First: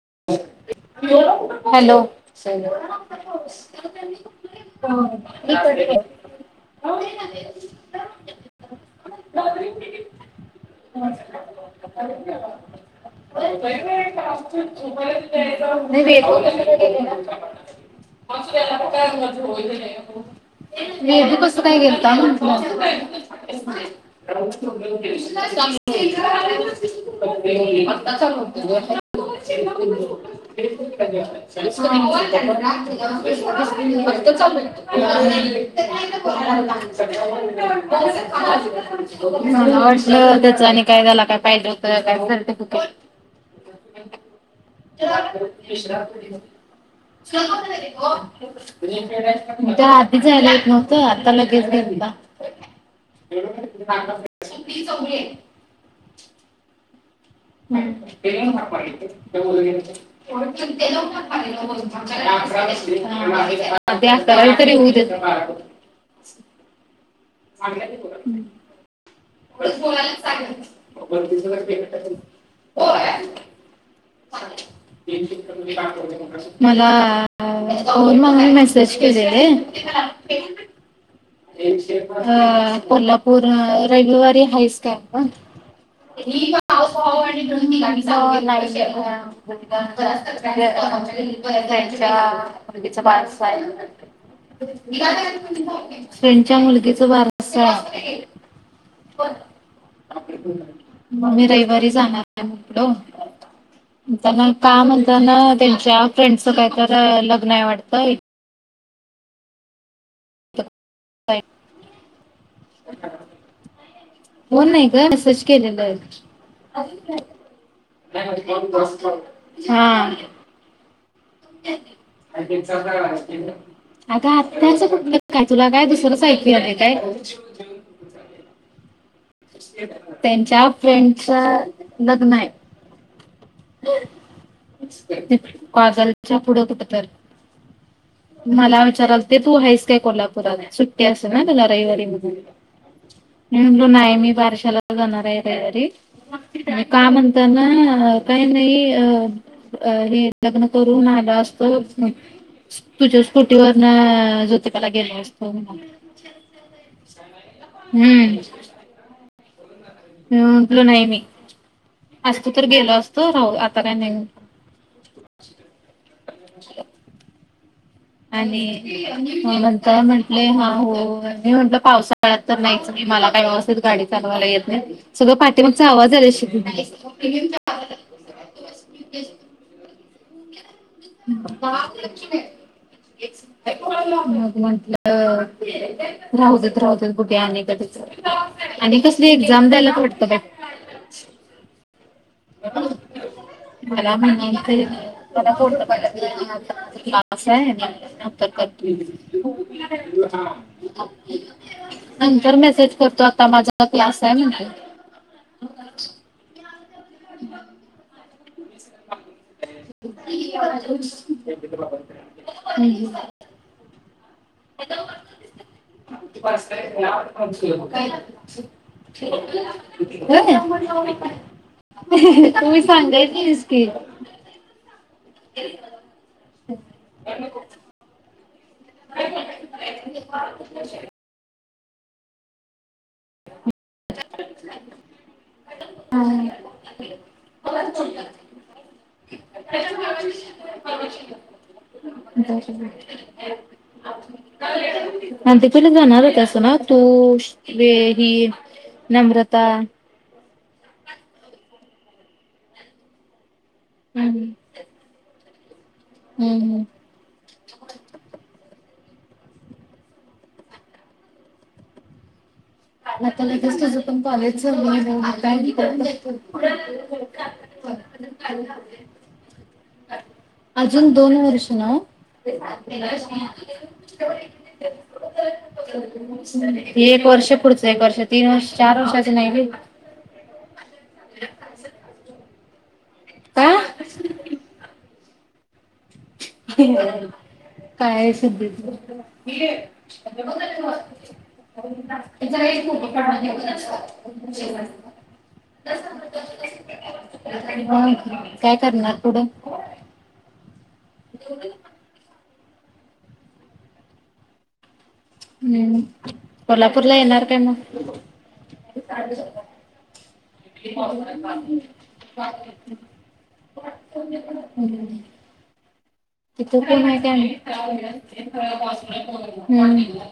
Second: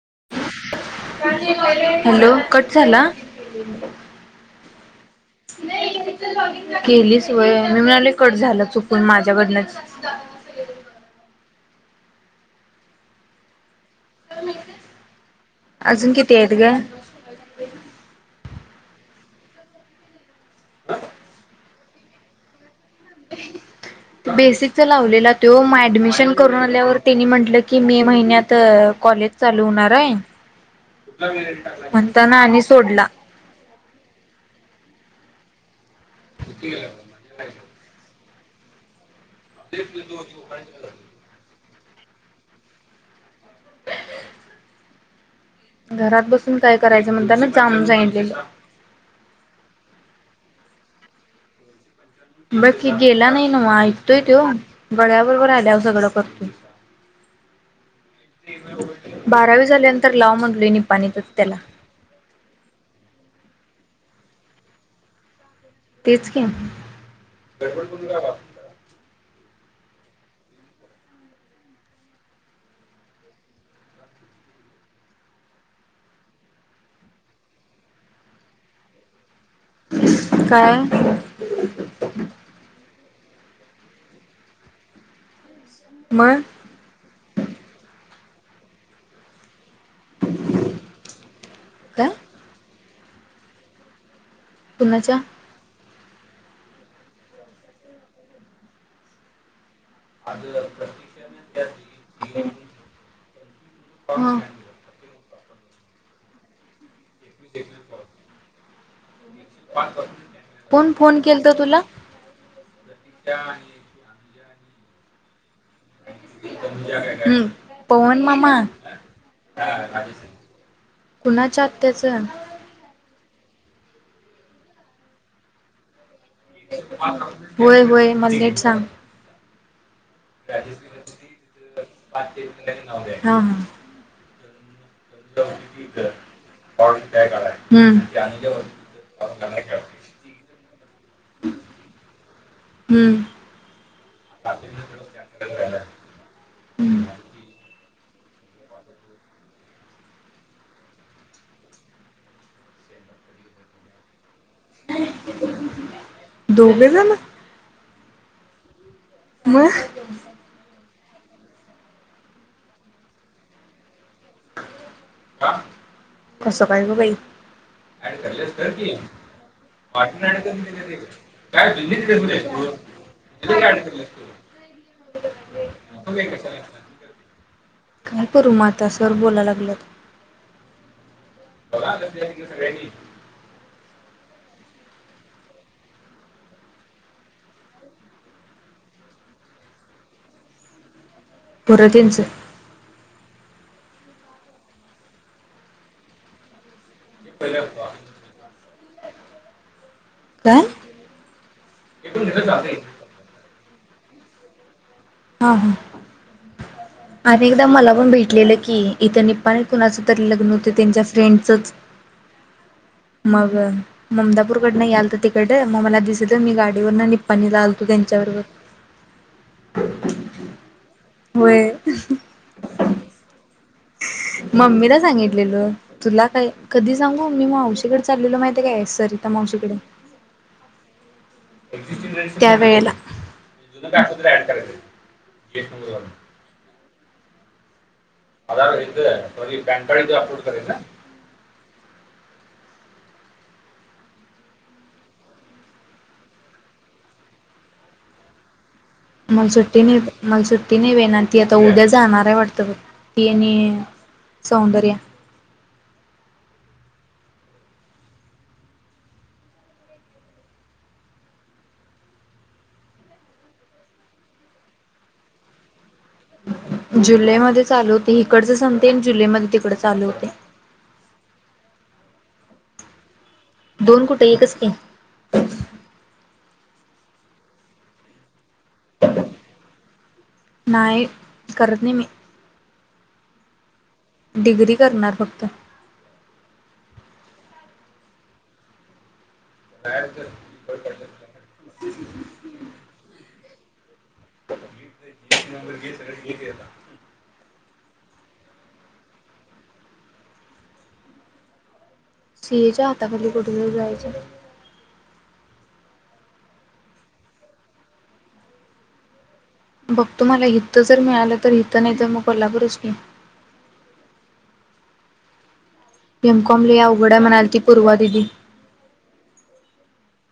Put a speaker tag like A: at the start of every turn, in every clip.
A: Hello
B: hello cut झाला
A: हो मि करते
B: केली सोय मी म्हणाले कट झाल चुकून माझ्याकडनच
A: म
B: अजून किती आहेत ग
A: [unintelligible] नाही तू कस काय गेलता म्हणे. ह [unintelligible]
B: बेसिकचा लावलेला तो मग ऍडमिशन करून आल्यावर त्यांनी म्हटलं की मे
A: [inaudible]
B: महिन्यात कॉलेज
A: [unintelligible] [unintelligible]
B: चालू होणार आहे
A: मला
B: म्हणताना आणि सोडला
A: वाटल त्याच आणि काय त्याला काय फायदा काय झालते चला
B: घरात बसून काय कर
A: आधीचला [unintelligible] नव्हत आत्ता लगेच गेलता
B: बकी गेला नाही ना म ऐकतोय तो गळ्याबरोबर राहिल्यावर सगळ. करतो
A: हम् [unintelligible] [unintelligible]
B: बारावी झाल्यानंतर लाव म्हटलोय निपाणीतच त्याला
A: तेहात्तरावी तरी होऊ दे.
B: तेच की
A: अगला य अ मला फोन म्हणून मेसेज केले
B: काय
A: र हा कोल्हापूर रविवारी हायच कि आपण
B: मग
A: मी म्हटलं लाईव्ह यावं
B: काय
A: मुलगीच बारसं आहे
B: कुणाच्या
A: [inaudible] फ्रेंडच्या मुलगीच बारस मग मी रविवारी जाणार आहेकड
B: हा
A: णताना का म्हणता ना त्यांच्या फ्रेंडच कायत र लग्न आहे वाटत इथं
B: कोण फोन केल त तुला
A: फोन नाही ग मॅसेज केलेलं आहे
B: हम्म पवन मामा
A: हा
B: कुणाच्या आत्याच
A: अग आताच काय तुला काय दुसर
B: होय होय मला नेट सांग
A: त्यांच्या फ्रेंडच लग्न आहे
B: हा हा
A: कागलच्या पुढं कुठ तर
B: हम्
A: मला विचारल ते तू आहेस काय कोल्हापुरला सुट्टी असेल ना तुला रविवारी मधून नाही आहे मी बारशाला जाणार रविवारी
B: हम्म
A: का म्हणताना काही नाही अ हे लग्न करून आलो असतो तुझ्या स्कुटीवर ना ज्योतिबा ला गेलो असतो
B: दोघे जण
A: हम्म
B: मग
A: मी म्हटलो नाही मी असतो तर गेलो असतो राहू आता काय नाही
B: कसं काय ग बाई
A: आणि नंतर म्हंटले हा हो मी म्हंटलं पावसाळ्यात तर नाही मला काय व्यवस्थित गाडी चालवायला येत नाही सगळं पाठीमागचा आवाज आ श
B: काय करू म आाता सर बोलाय लागलत.
A: [unintelligible] म्हटलं राहुदेत-राहुदेत बघूया आणि कधी तरी आणि कसली एक्झाम द्यायला पडतं काहीतरी.
B: तनच,
A: मला म्हण ते मला फोटो. पाऊस आहे ना नंतर करते,
B: काय
A: नंतर मेसेज करतो आता माझा क्लास आहे म्हणे
B: हा ह अनेकदा मला पण भेटलेले की इथे निपाणीत कुणाच तरी लग्न होत त्यांच्या फ्रेंडचच मग ममदापूरकड नाही याल त तर तिकडे मग मला दिसत मी गाडीवर ना निपपाणीला आल तू त्यांच्याबरोबर.
A: [unintelligible]
B: होय
A: तुम्ही सांगायच
B: मम्मीला सांगितलेल तुला काय कधी सांगू मम् मी मावशीकडे चाललेलो माहिती य काय सरिता मावशीकडे. त्या वेळेला [unintelligible]
A: [unintelligible] [unintelligible] [unintelligible] आणि ते पहिले जाणार होतसा ना असं ना तू ही
B: मल
A: नम्रता
B: सुट्टी नाही मला सुट्टी नाही मिळणार ती आता उद्या जाणार आहे वाटतं बय ती आणि
A: हम्,
B: सौंदर्या
A: हम्म-हम्म [inaudible] आता लगेच तुझं पण कॉलेजच बोल
B: जुलैमध्ये चालू होतंय हिकडचे संपतयआणि जुलैमध्ये तिकडच चालू होतंय,
A: अजून दोन वर्ष नव
B: दोन कुठे एकच की,
A: हे एक वर्ष पुढचं एक वर्ष तीन वर्ष चार वर्षाच नाही बई
B: नाही करत नाही मी
A: [unintelligible] आह,
B: डिग्री करणार फक्त.
A: [unintelligible] काय सुद्ध ये चल ये फोटो काढून घे चल
B: मीगर घे सगळे येतता,
A: ह काय करणार पुढं,
B: सिएच्या हाता खाली कुठूतरी जायच,
A: हम्म कोल्हापूरला येणार काय मग
B: बघतो मला हित जर मिळालं तर हित नाही तर मग कोल्हापूरच की,
A: हम,
B: एम कॉम लय
A: तिथू क
B: अवघड आहे म्हणालती
A: त्या
B: पूर्वा दिदी
A: हो [unintelligible]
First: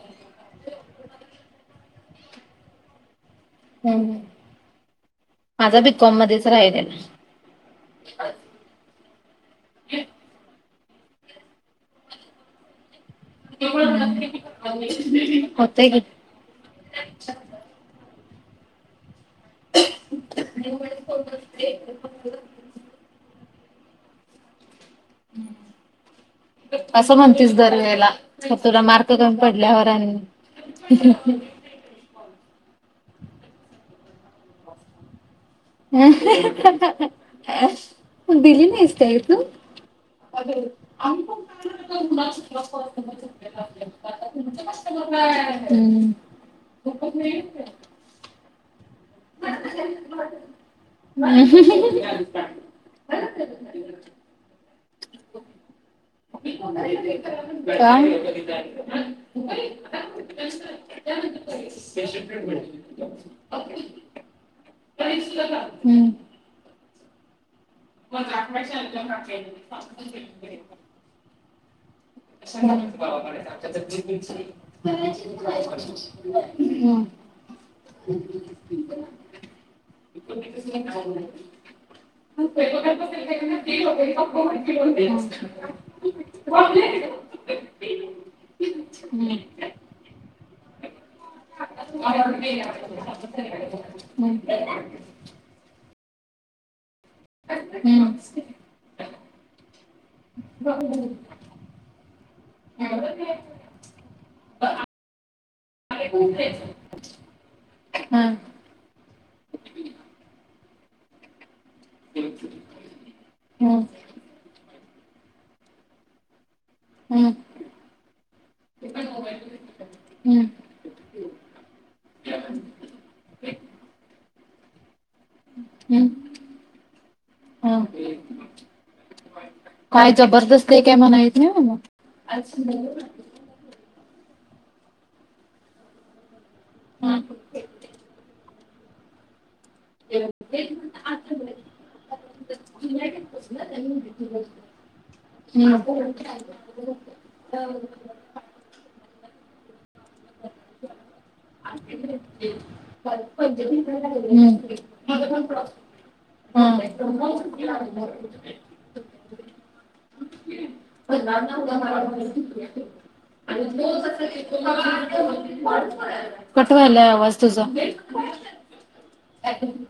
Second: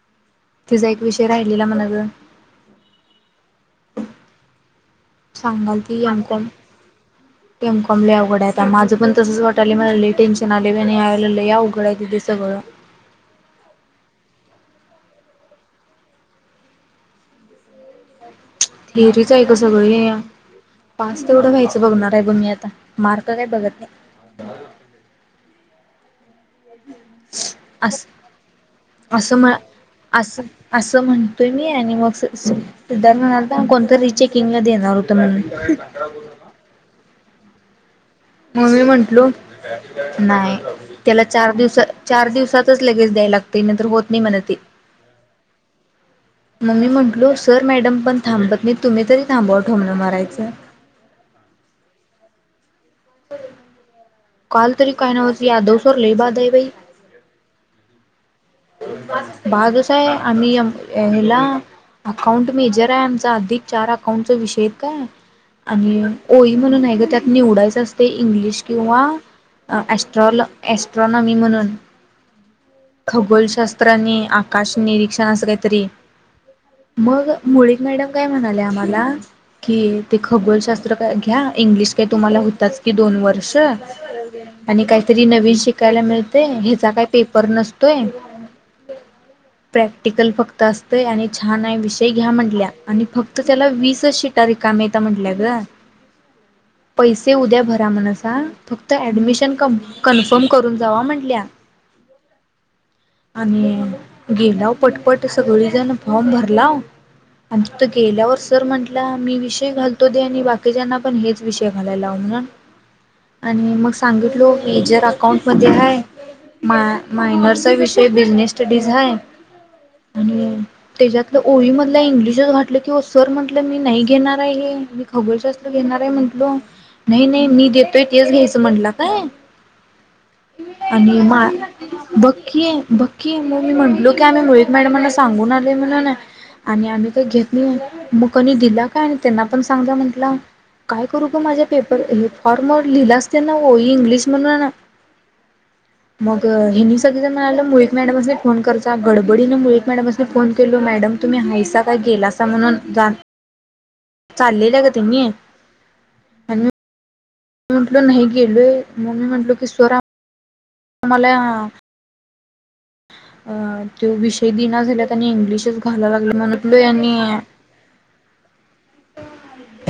B: तिचा एक विषय राहिलेला म्हणाल.
A: ह् माझा
B: सांगालती
A: बिकॉम
B: एम
A: मध्येच
B: कॉम
A: राहिल ना
B: एम. कॉम. लय अवघड आहे, आता माझं पण तसच वाटालंय मला लय टेन्शन आलय ते नाही ह्या वेळेला लय अवघड आहे सगळं
A: होतेय घे, [unintelligible]
B: [unintelligible] आहे का सगळे पास तेवढं व्हायचं बघणार आहे बघ मी आता मार्क काय बघत नाही, [unintelligible]
A: असं म्हणतीस
B: [unintelligible] अस
A: दरवेळेला मग तुला मार्क
B: असं
A: कमी
B: म
A: पडल्यावर आणि
B: अस असं म्हणतोय. मी आणि सिद्धार्थ म्हणल्यालता कोण तर रिचेकिंगला देणार होत म्हणून
A: हम्, दिली
B: मग मी
A: नाहीस काय
B: म्हंटलो
A: तू
B: नाही त्याला चार दिवसा चार दिवसातच लगेच द्यायला लागते नंतर होत नाही म्हण ते
A: [unintelligible]
B: मग मी म्हटलं सर मॅडम पण काय थांबत नाही तुम्ही तरी थांबवा ठोंबन मारायचं
A: ह
B: काल तरी काय नवच की यादव सर लय बाद आहे बाई
A: काय नाही
B: बादच आहे आणि ह्याला अकाउंट मेजर आहे आमचा अधिक चार अकाउंटचा विषय काय आणि
A: हम्म
B: ओई म्हणून आहे ग त्यात निवडायचं असते इंग्लिश किंवा एस्ट्रॉनॉमी म्हणून
A: [unintelligible]
B: तर आणि आकाश निरीक्षण असं काहीतरी मग मुळीक मॅडम काय म्हणाले आ मला कि ते खगोलशास्त्र काय घ्या इंग्लिश काय तुम्हाला होताच कि दोन वर्ष आणि काहीतरी नवीन शिकायला मिळतंय ह्याचा काय पेपर नसतोय
A: हम्म
B: प्रॅक्टिकल फक्त असतय आणि छान आहे विषय घ्या म्हंटल्या आणि फक्त त्याला वीसच शिटारी कामेता म्हंटलं ग पैसे उद्या
A: हम्म हम्म
B: भरा
A: हम्म
B: म्हणसा फक्त ऍडमिशन कन्फर्म करून जावा म्हंटल्या
A: हो
B: आणि गेल्यावर पटपट सगळी जण फॉर्म भरलाव आणि तिथं गेल्यावर सर म्हटले मी विषय घालतो आणि बाकी बाकीच्यांना पण हेच विषय घ्यायला लावणार आणि सांगितलं की अकाउंट मध्ये हाय
A: हम्म हम्म
B: मायनर विषय बिजनेस स्टडी मध्ये आहे आणि त्याच्यातलं ओळी मधलं इंग्लिशच घातलं की हो सर म्हटलं मी नाही घेणार नाही खगोलशास्त्र घेणार
A: हम्म
B: आहे म्हटलं की नाही नाही मी
A: हम्म
B: देतोय तेच घ्यायचं म्हटलं काय
A: काय जबरदस्त हाय काय म्हणायला येत नाही होय मला
B: बघ की मग मी म्हटलं की आम्ही मुळीक मॅडम यांना सांगून आलोय म्हणून आणि
A: कट
B: आम्ही काय घेत नाही म्हणून मग की नाही दिला काय त्यांना पण म्हणाला सांग जा म्हणून काय करू ग माझ्या फॉर्मवर लिहिलास त्यांना इंग्लिश मधून मग हनी सगळी जण मिळालं मुळीक मॅडमचा फोन कर जा गडबडीने मुळीक मॅडम यांना फोन केला मॅडम तुम्ही हायसा काय
A: आरती
B: गेलासा म्हणून जा
A: भेटली माझं
B: चाललेल्या
A: पैंजण
B: गं त्यांनी
A: दुरुस्तीला टाकलं हम
B: मग मी म्हटलं की गेलोय मग म्हटलं की स्वरा
A: भवा ना उ म आणि
B: अ
A: तो जसा की
B: विषय दिना झाल्यात आणि इंग्लिशच घालाय
A: तुम्हाला
B: लागले
A: कट
B: म्हणतलोय
A: व्हायला
B: आणि
A: आवाज तुझा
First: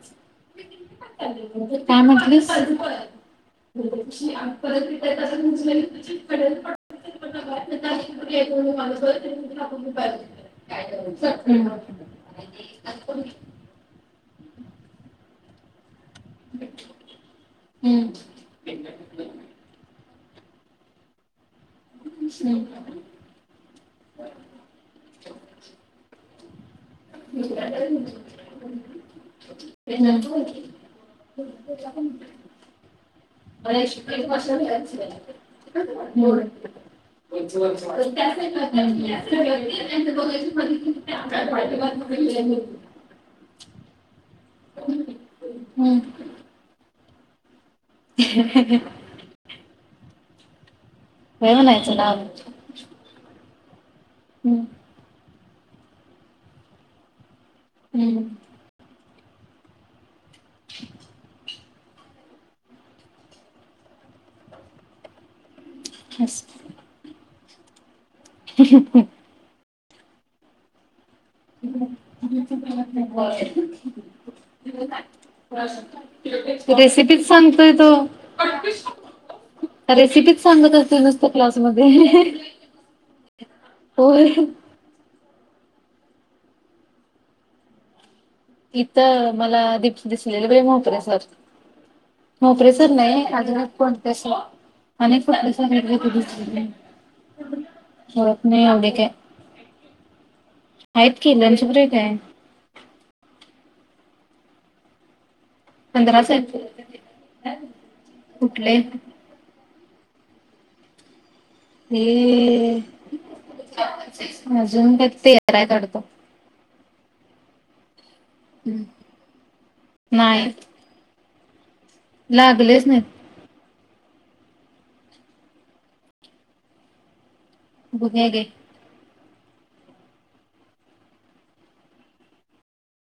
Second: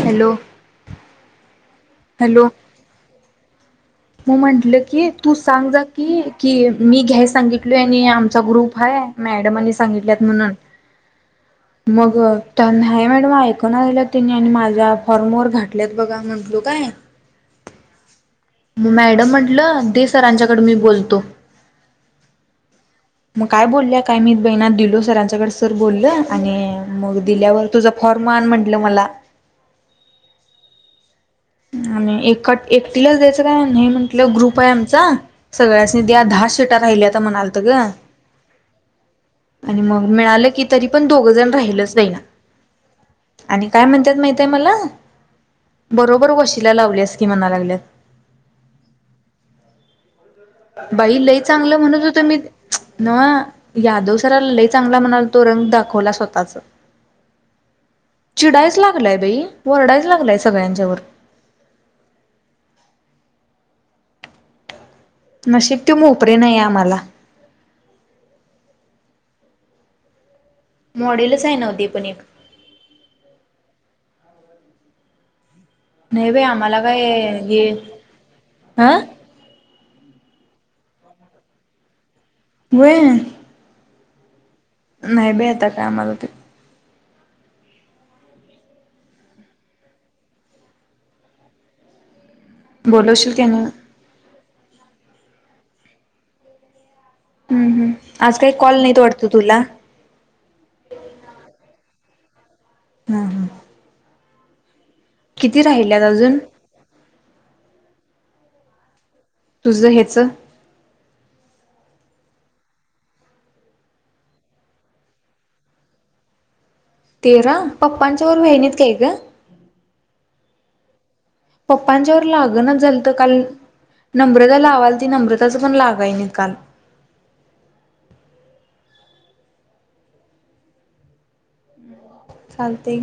B: हॅलो
A: काय
B: हॅलो
A: म्हटलीस
B: मग म्हंटलं की तू सांग जा की कि मी घ्या सांगितल आणि आमचा ग्रुप हाय मॅडम आणि सांगितल्यात म्हणून
A: ह
B: मग त्या मॅडम ऐकना झाल्यात माझ्या फॉर्मवर घातल्या बघा म्हटलो काय
A: हम्म
B: मग मॅडम म्हटल सरांच्याकड मी बोलतो मग काय माहित सरांच्या कडे दिलो सर बोललं आणि मग दिल्यावर तुझं फॉर्म आण म्हटलं मला आणि एक एकटीलाच द्यायच काय नाही म्हंटलं ग्रुप आहे आमचा सगळ्यांसनी द्या
A: हम्म हम्म
B: दहा सीटा राहिल्याता म्हणालत ग आणि
A: सगळ्यांची
B: मग मिळालं की तरी पण दोघ जण
A: परिस्थिती
B: राहिलच बहिना
A: बघितली.
B: आणि काय म्हणतात माहितय मला
A: हम्म
B: बरोबर. इथं लावल्यास की म्हणा लागल्यात.
A: [unintelligible]
B: बाई लई
A: होय
B: चांगलं
A: म्हणायचं
B: म्हणत होतो
A: नाव
B: नवं मी यादव सराला चांगलं म्हणत होत. तो रंग दाखवला स्वतःच.
A: हम्म
B: लाय बाई वरडायच लागलाय सगळ्यांच्यावर. नशीब तो मोपरे नाही आम्हाला.
A: [unintelligible]
B: मॉडेलच आहे नव्ह ते पण एक
A: अजून जमत नाही आम्हाला.
B: नाही बाई आम्हाला काय
A: रेसिपीच
B: हे
A: सांगतोय तो.
B: हा
A: रेसिपी सांगत असतो नुसता क्लास मध्ये.
B: व्हय
A: होय.
B: नाही बाई आता काय आम्हाला तो.
A: इथं मला दिसलेले बाई मोपरे सर. मोपरे सर नाही
B: बोलवशील की
A: अजून कोणते एक सर कुठले दिसले सर.
B: हम्म हम् आज
A: ओळख
B: काही
A: नाही
B: कॉल
A: एवढे
B: नाहीत
A: काय
B: वाटत तुला.
A: आहेत की लंच ब्रेक आहे.
B: हम् हम
A: पंधरा सा
B: अजून
A: कुठले.
B: तुझं ह्याचं.
A: ते अजून का तेरा आहेत वाटत.
B: तेरा पप्पांच्या वर व्हाहिणीत काय ग?
A: नाही
B: पप्पांच्या व लागणच
A: लागलेच
B: झालं तर
A: नाहीत
B: काल. नम्रता लावाल ती नम्रताच पण लागय नि काल.
A: बघू या घे.
B: चालते की.